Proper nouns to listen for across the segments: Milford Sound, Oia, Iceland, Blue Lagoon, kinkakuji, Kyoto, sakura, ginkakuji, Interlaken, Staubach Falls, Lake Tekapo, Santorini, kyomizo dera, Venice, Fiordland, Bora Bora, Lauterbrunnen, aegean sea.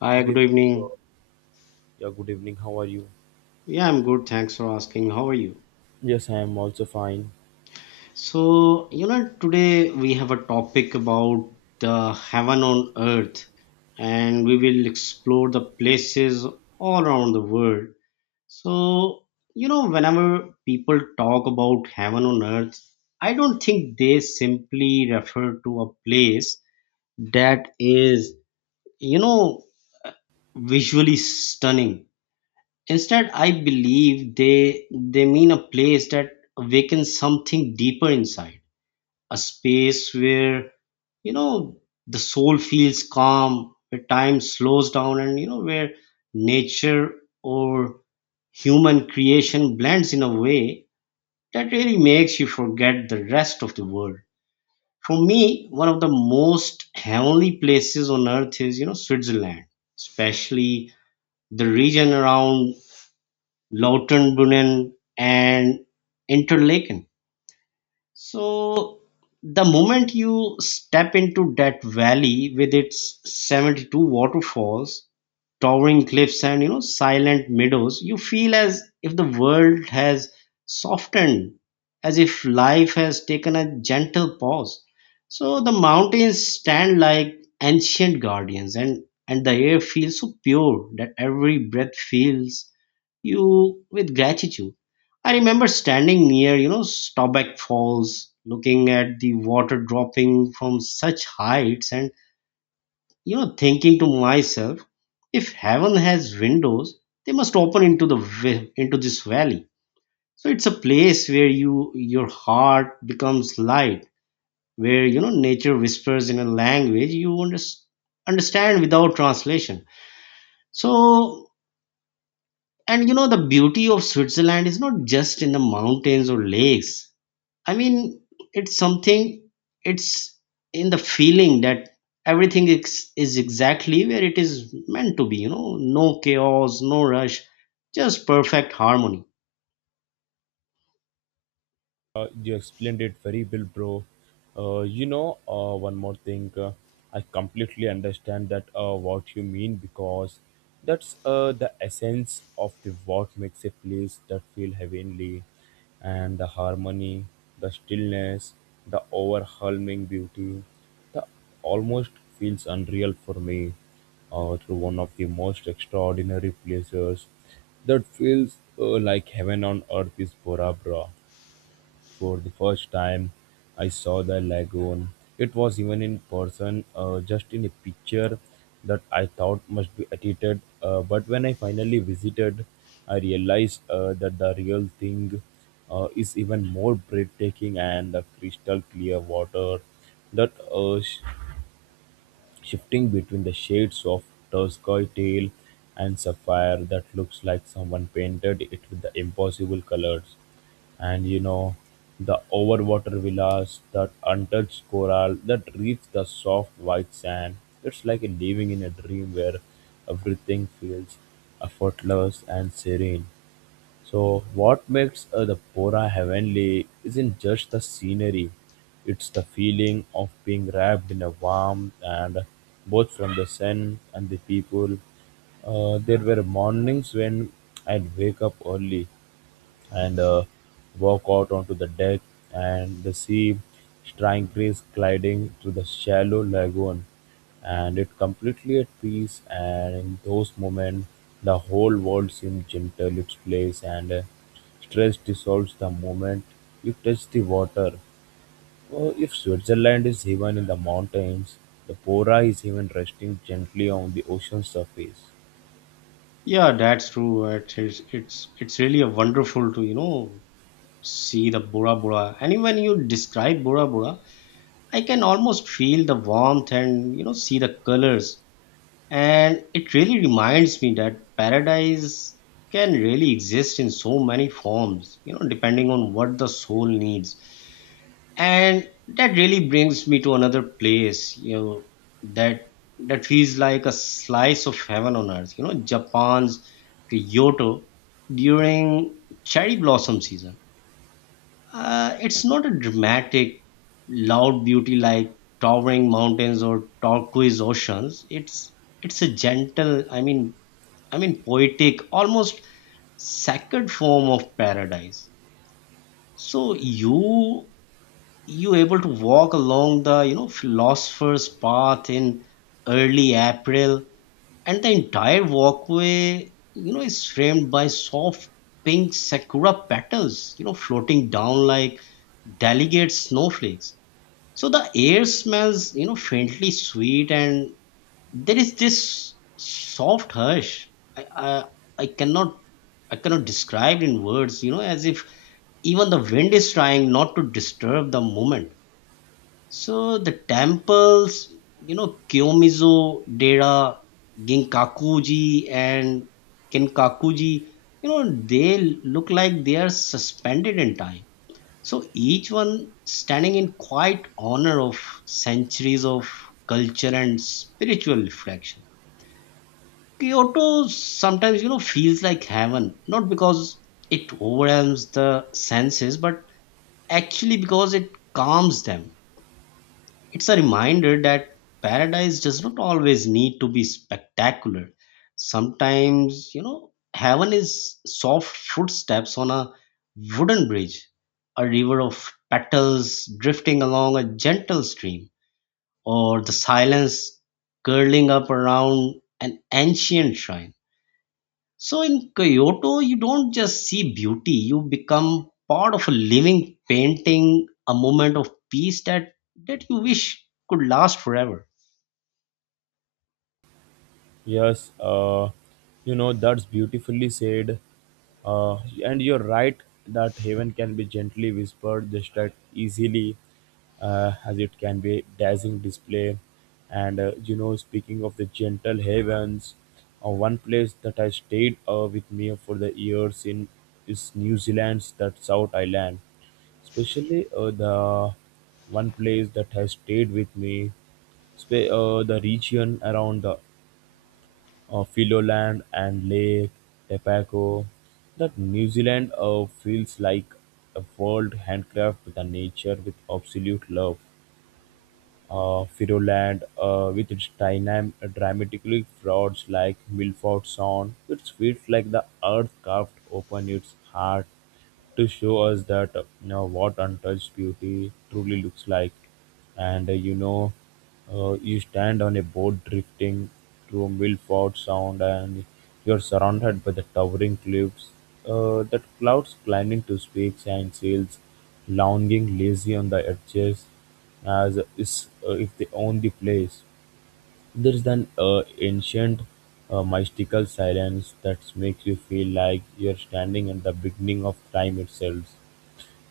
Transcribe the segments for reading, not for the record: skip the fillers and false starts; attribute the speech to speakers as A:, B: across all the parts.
A: Hi,
B: Good
A: good
B: evening,
A: evening.
B: bro. Yeah, good evening. How are you?
A: Yeah, I'm good. Thanks for asking. How are you?
B: Yes, I am also fine.
A: Today we have a topic about the heaven on earth, and we will explore the places all around the world. So, Whenever people talk about heaven on earth, I don't think they simply refer to a place that is, you know, visually stunning. Instead, I believe they mean a place that awakens something deeper inside, a space where you know the soul feels calm, where time slows down, and where nature or human creation blends in a way that really makes you forget the rest of the world. For me, one of the most heavenly places on earth is Switzerland, especially the region around Lautenbrunnen and Interlaken. So the moment you step into that valley with its 72 waterfalls, towering cliffs and silent meadows, you feel as if the world has softened, as if life has taken a gentle pause. So the mountains stand like ancient guardians, and the air feels so pure that every breath fills you with gratitude. I remember standing near, Staubach Falls, looking at the water dropping from such heights and, thinking to myself, if heaven has windows, they must open into into this valley. So it's a place where your heart becomes light, where nature whispers in a language you understand without translation. So and you know The beauty of Switzerland is not just in the mountains or lakes. I mean, it's something, it's in the feeling that everything is exactly where it is meant to be, you know, no chaos, no rush, just perfect harmony.
B: You explained it very well, bro. One more thing. I completely understand that what you mean, because that's, the essence of the what makes a place that feel heavenly, and the harmony, the stillness, the overwhelming beauty, the almost feels unreal for me. Through one of the most extraordinary places that feels, like heaven on earth is Bora Bra. For the first time I saw the lagoon. It was even in person, just in a picture that I thought must be edited. But when I finally visited, I realized, that the real thing, is even more breathtaking, and the crystal clear water that shifting between the shades of turquoise and sapphire that looks like someone painted it with the impossible colors. And you know, the overwater villas, that untouched coral, that reach the soft white sand. It's like living in a dream where everything feels effortless and serene. So, what makes, the Pora heavenly isn't just the scenery, it's the feeling of being wrapped in a warmth, and both from the sun and the people. There were mornings when I'd wake up early and walk out onto the deck, and the sea strangers gliding through the shallow lagoon, and it completely at peace, and in those moments the whole world seems gentle its place, and stress dissolves the moment you touch the water. Oh, if Switzerland is even in the mountains, the Pora is even resting gently on the ocean surface.
A: Yeah, that's true. It's really a wonderful to, see the Bora Bora. And when you describe Bora Bora, I can almost feel the warmth and, see the colors. And it really reminds me that paradise can really exist in so many forms, you know, depending on what the soul needs. And that really brings me to another place, that that feels like a slice of heaven on earth, you know, Japan's Kyoto during cherry blossom season. It's not a dramatic, loud beauty like towering mountains or turquoise oceans. It's a gentle, I mean, poetic, almost sacred form of paradise. So you able to walk along the philosopher's path in early April, and the entire walkway is framed by soft pink sakura petals, you know, floating down like delicate snowflakes. So the air smells faintly sweet, and there is this soft hush I, I i cannot I cannot describe in words, as if even the wind is trying not to disturb the moment. So the temples, Kyomizo Dera, Ginkakuji and Kinkakuji, you know they look like they are suspended in time, so each one standing in quiet honor of centuries of culture and spiritual reflection. Kyoto sometimes, you know, feels like heaven, not because it overwhelms the senses, but actually because it calms them. It's a reminder that paradise does not always need to be spectacular. Sometimes, you know, heaven is soft footsteps on a wooden bridge, a river of petals drifting along a gentle stream, or the silence curling up around an ancient shrine. So in Kyoto, you don't just see beauty, you become part of a living painting, a moment of peace that you wish could last forever.
B: Yes, you know, that's beautifully said. Uh, and you're right that heaven can be gently whispered just as easily, as it can be dazzling display. And you know, speaking of the gentle heavens, one place that I stayed, with me for the years in is New Zealand's that South Island, especially, the one place that has stayed with me the region around the, Filoland and Lake Tepako. That New Zealand, feels like a world handcrafted the nature with absolute love. Firoland, with its dramatically frauds like Milford Sound. It feels like the earth carved open its heart to show us that, you know, what untouched beauty truly looks like. And you stand on a boat drifting through Milford Sound, and you're surrounded by the towering cliffs, that clouds climbing to peaks and sails, lounging lazy on the edges as is, if they own the place. There is an ancient, mystical silence that makes you feel like you're standing at the beginning of time itself,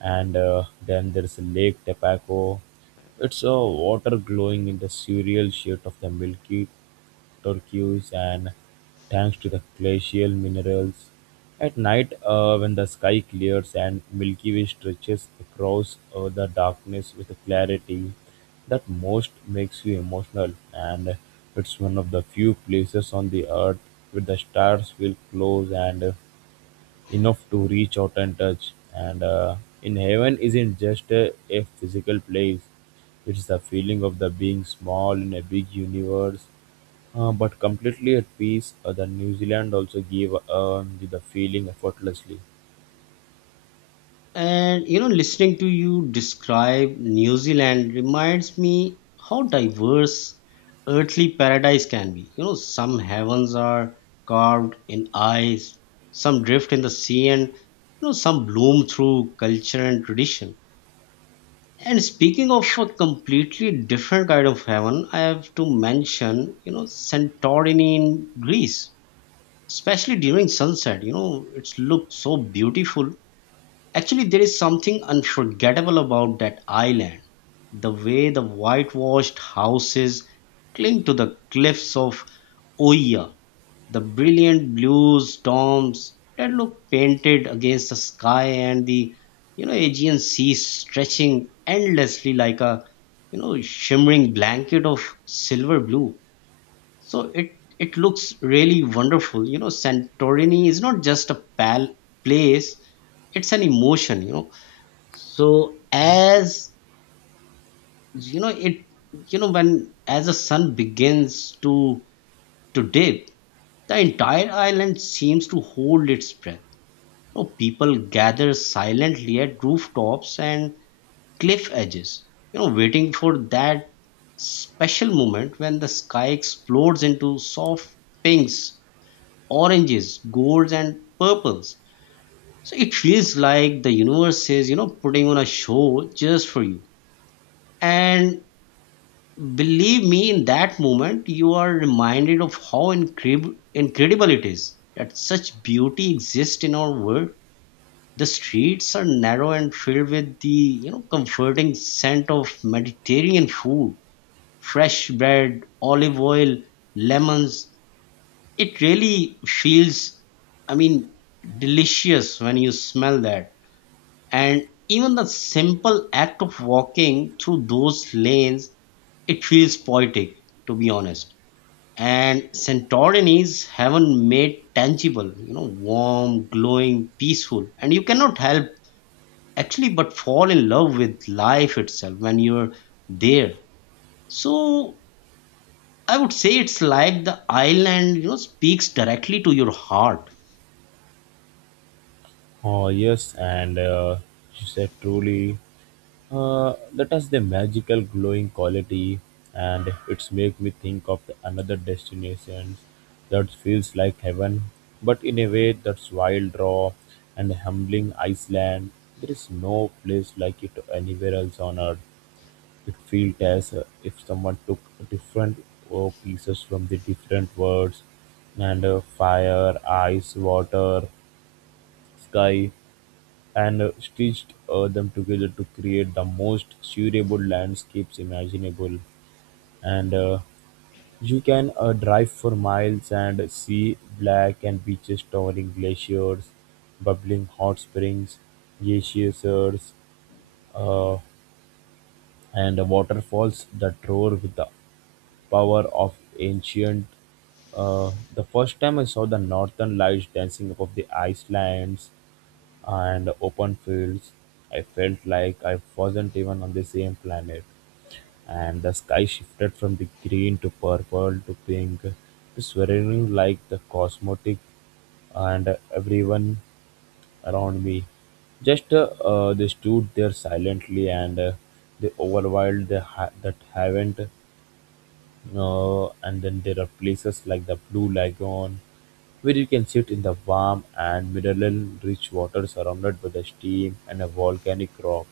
B: and then there's Lake Tepaco. It's a water glowing in the surreal shade of the milky turquoise, and thanks to the glacial minerals. At night, when the sky clears and Milky Way stretches across, the darkness with a clarity that most makes you emotional, and it's one of the few places on the earth where the stars feel close and enough to reach out and touch. And in heaven isn't just a physical place; it's the feeling of the being small in a big universe, but completely at peace. The New Zealand also gave, the feeling effortlessly.
A: And you know, listening to you describe New Zealand reminds me how diverse earthly paradise can be. You know, some heavens are carved in ice, some drift in the sea, and some bloom through culture and tradition. And speaking of a completely different kind of heaven, I have to mention, Santorini in Greece, especially during sunset. You know, it's looked so beautiful. Actually, there is something unforgettable about that island. The way the whitewashed houses cling to the cliffs of Oia, the brilliant blue storms that look painted against the sky, and the Aegean sea stretching endlessly like a shimmering blanket of silver blue. So it looks really wonderful. Santorini is not just a place, it's an emotion, you know so as you know it you know when as the sun begins to dip, the entire island seems to hold its breath. You know, people gather silently at rooftops and cliff edges, you know, waiting for that special moment when the sky explodes into soft pinks, oranges, golds, and purples. So it feels like the universe is, you know, putting on a show just for you. And believe me, in that moment, you are reminded of how incredible it is that such beauty exists in our world. The streets are narrow and filled with the comforting scent of Mediterranean food, fresh bread, olive oil, lemons. It really feels, I mean, delicious when you smell that. And even the simple act of walking through those lanes, it feels poetic, to be honest. And Santorini's heaven made tangible, you know, warm, glowing, peaceful. And you cannot help actually but fall in love with life itself when you're there. So I would say it's like the island, you know, speaks directly to your heart.
B: Oh yes, and she said truly. That has the magical glowing quality, and it's make me think of another destinations that feels like heaven, but in a way that's wild raw and humbling. Iceland, there is no place like it anywhere else on earth. It feels as, if someone took different, pieces from the different worlds, and fire, ice, water, sky, and stitched, them together to create the most durable landscapes imaginable. And you can, drive for miles and see black and beaches, towering glaciers, bubbling hot springs, glaciers, uh, and waterfalls that roar with the power of ancient. The first time I saw the northern lights dancing above the Icelands and open fields, I felt like I wasn't even on the same planet. And the sky shifted from the green to purple to pink to swirling like the cosmetic, and everyone around me. Just they stood there silently, and they overwhelmed the that haven't. And then there are places like the Blue Lagoon where you can sit in the warm and mineral rich water surrounded by the steam and a volcanic rock.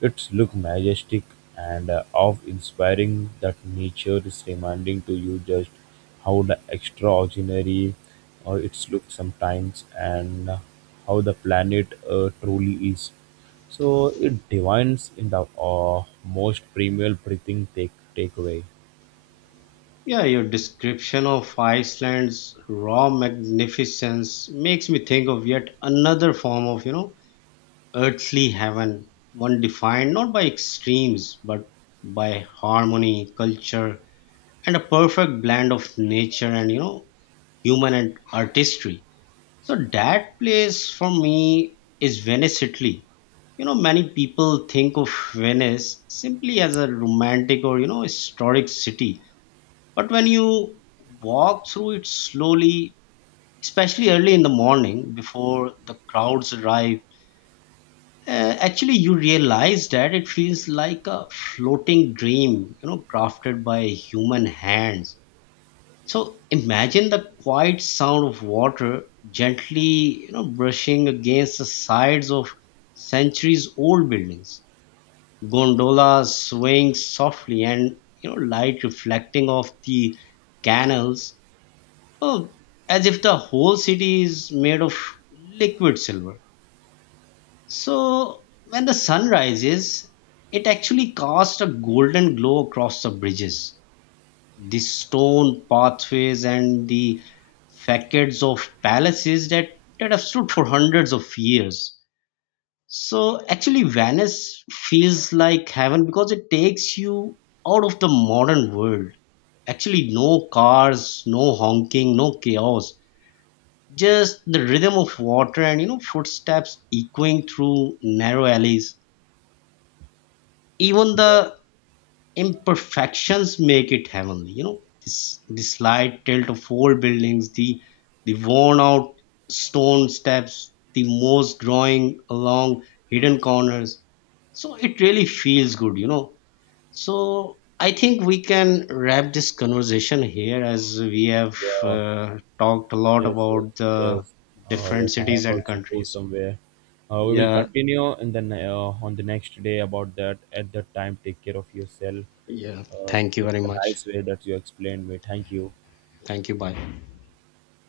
B: Its look majestic, and awe-inspiring that nature is reminding to you just how the extraordinary, its look sometimes, and how the planet, truly is. So it divines in the, most premium breathing takeaway.
A: Yeah, your description of Iceland's raw magnificence makes me think of yet another form of, earthly heaven, one defined not by extremes but by harmony, culture, and a perfect blend of nature and human and artistry. So that place for me is Venice, Italy. You know, many people think of Venice simply as a romantic or historic city, but when you walk through it slowly, especially early in the morning before the crowds arrive, actually, you realize that it feels like a floating dream, you know, crafted by human hands. So imagine the quiet sound of water gently, you know, brushing against the sides of centuries-old buildings. Gondolas swaying softly, and you know, light reflecting off the canals, you know, as if the whole city is made of liquid silver. So when the sun rises, it actually casts a golden glow across the bridges, the stone pathways, and the facades of palaces that have stood for hundreds of years. So actually, Venice feels like heaven because it takes you out of the modern world. Actually, no cars, no honking, no chaos. Just the rhythm of water and footsteps echoing through narrow alleys. Even the imperfections make it heavenly, this the slight tilt of old buildings, the worn out stone steps, the moss growing along hidden corners. So it really feels good, you know. So I think we can wrap this conversation here as we have
B: Yeah,
A: talked a lot
B: yes, yes,
A: about the
B: yes. Oh, yes,
A: different
B: I
A: cities
B: have
A: and
B: also go
A: countries.
B: somewhere. We will
A: Yeah.
B: continue in the on the next day about that. At that time, take care of yourself.
A: Yeah,
B: Uh,
A: thank you very
B: that's a
A: much.
B: nice way that you explained me. Thank you.
A: Thank you, bye.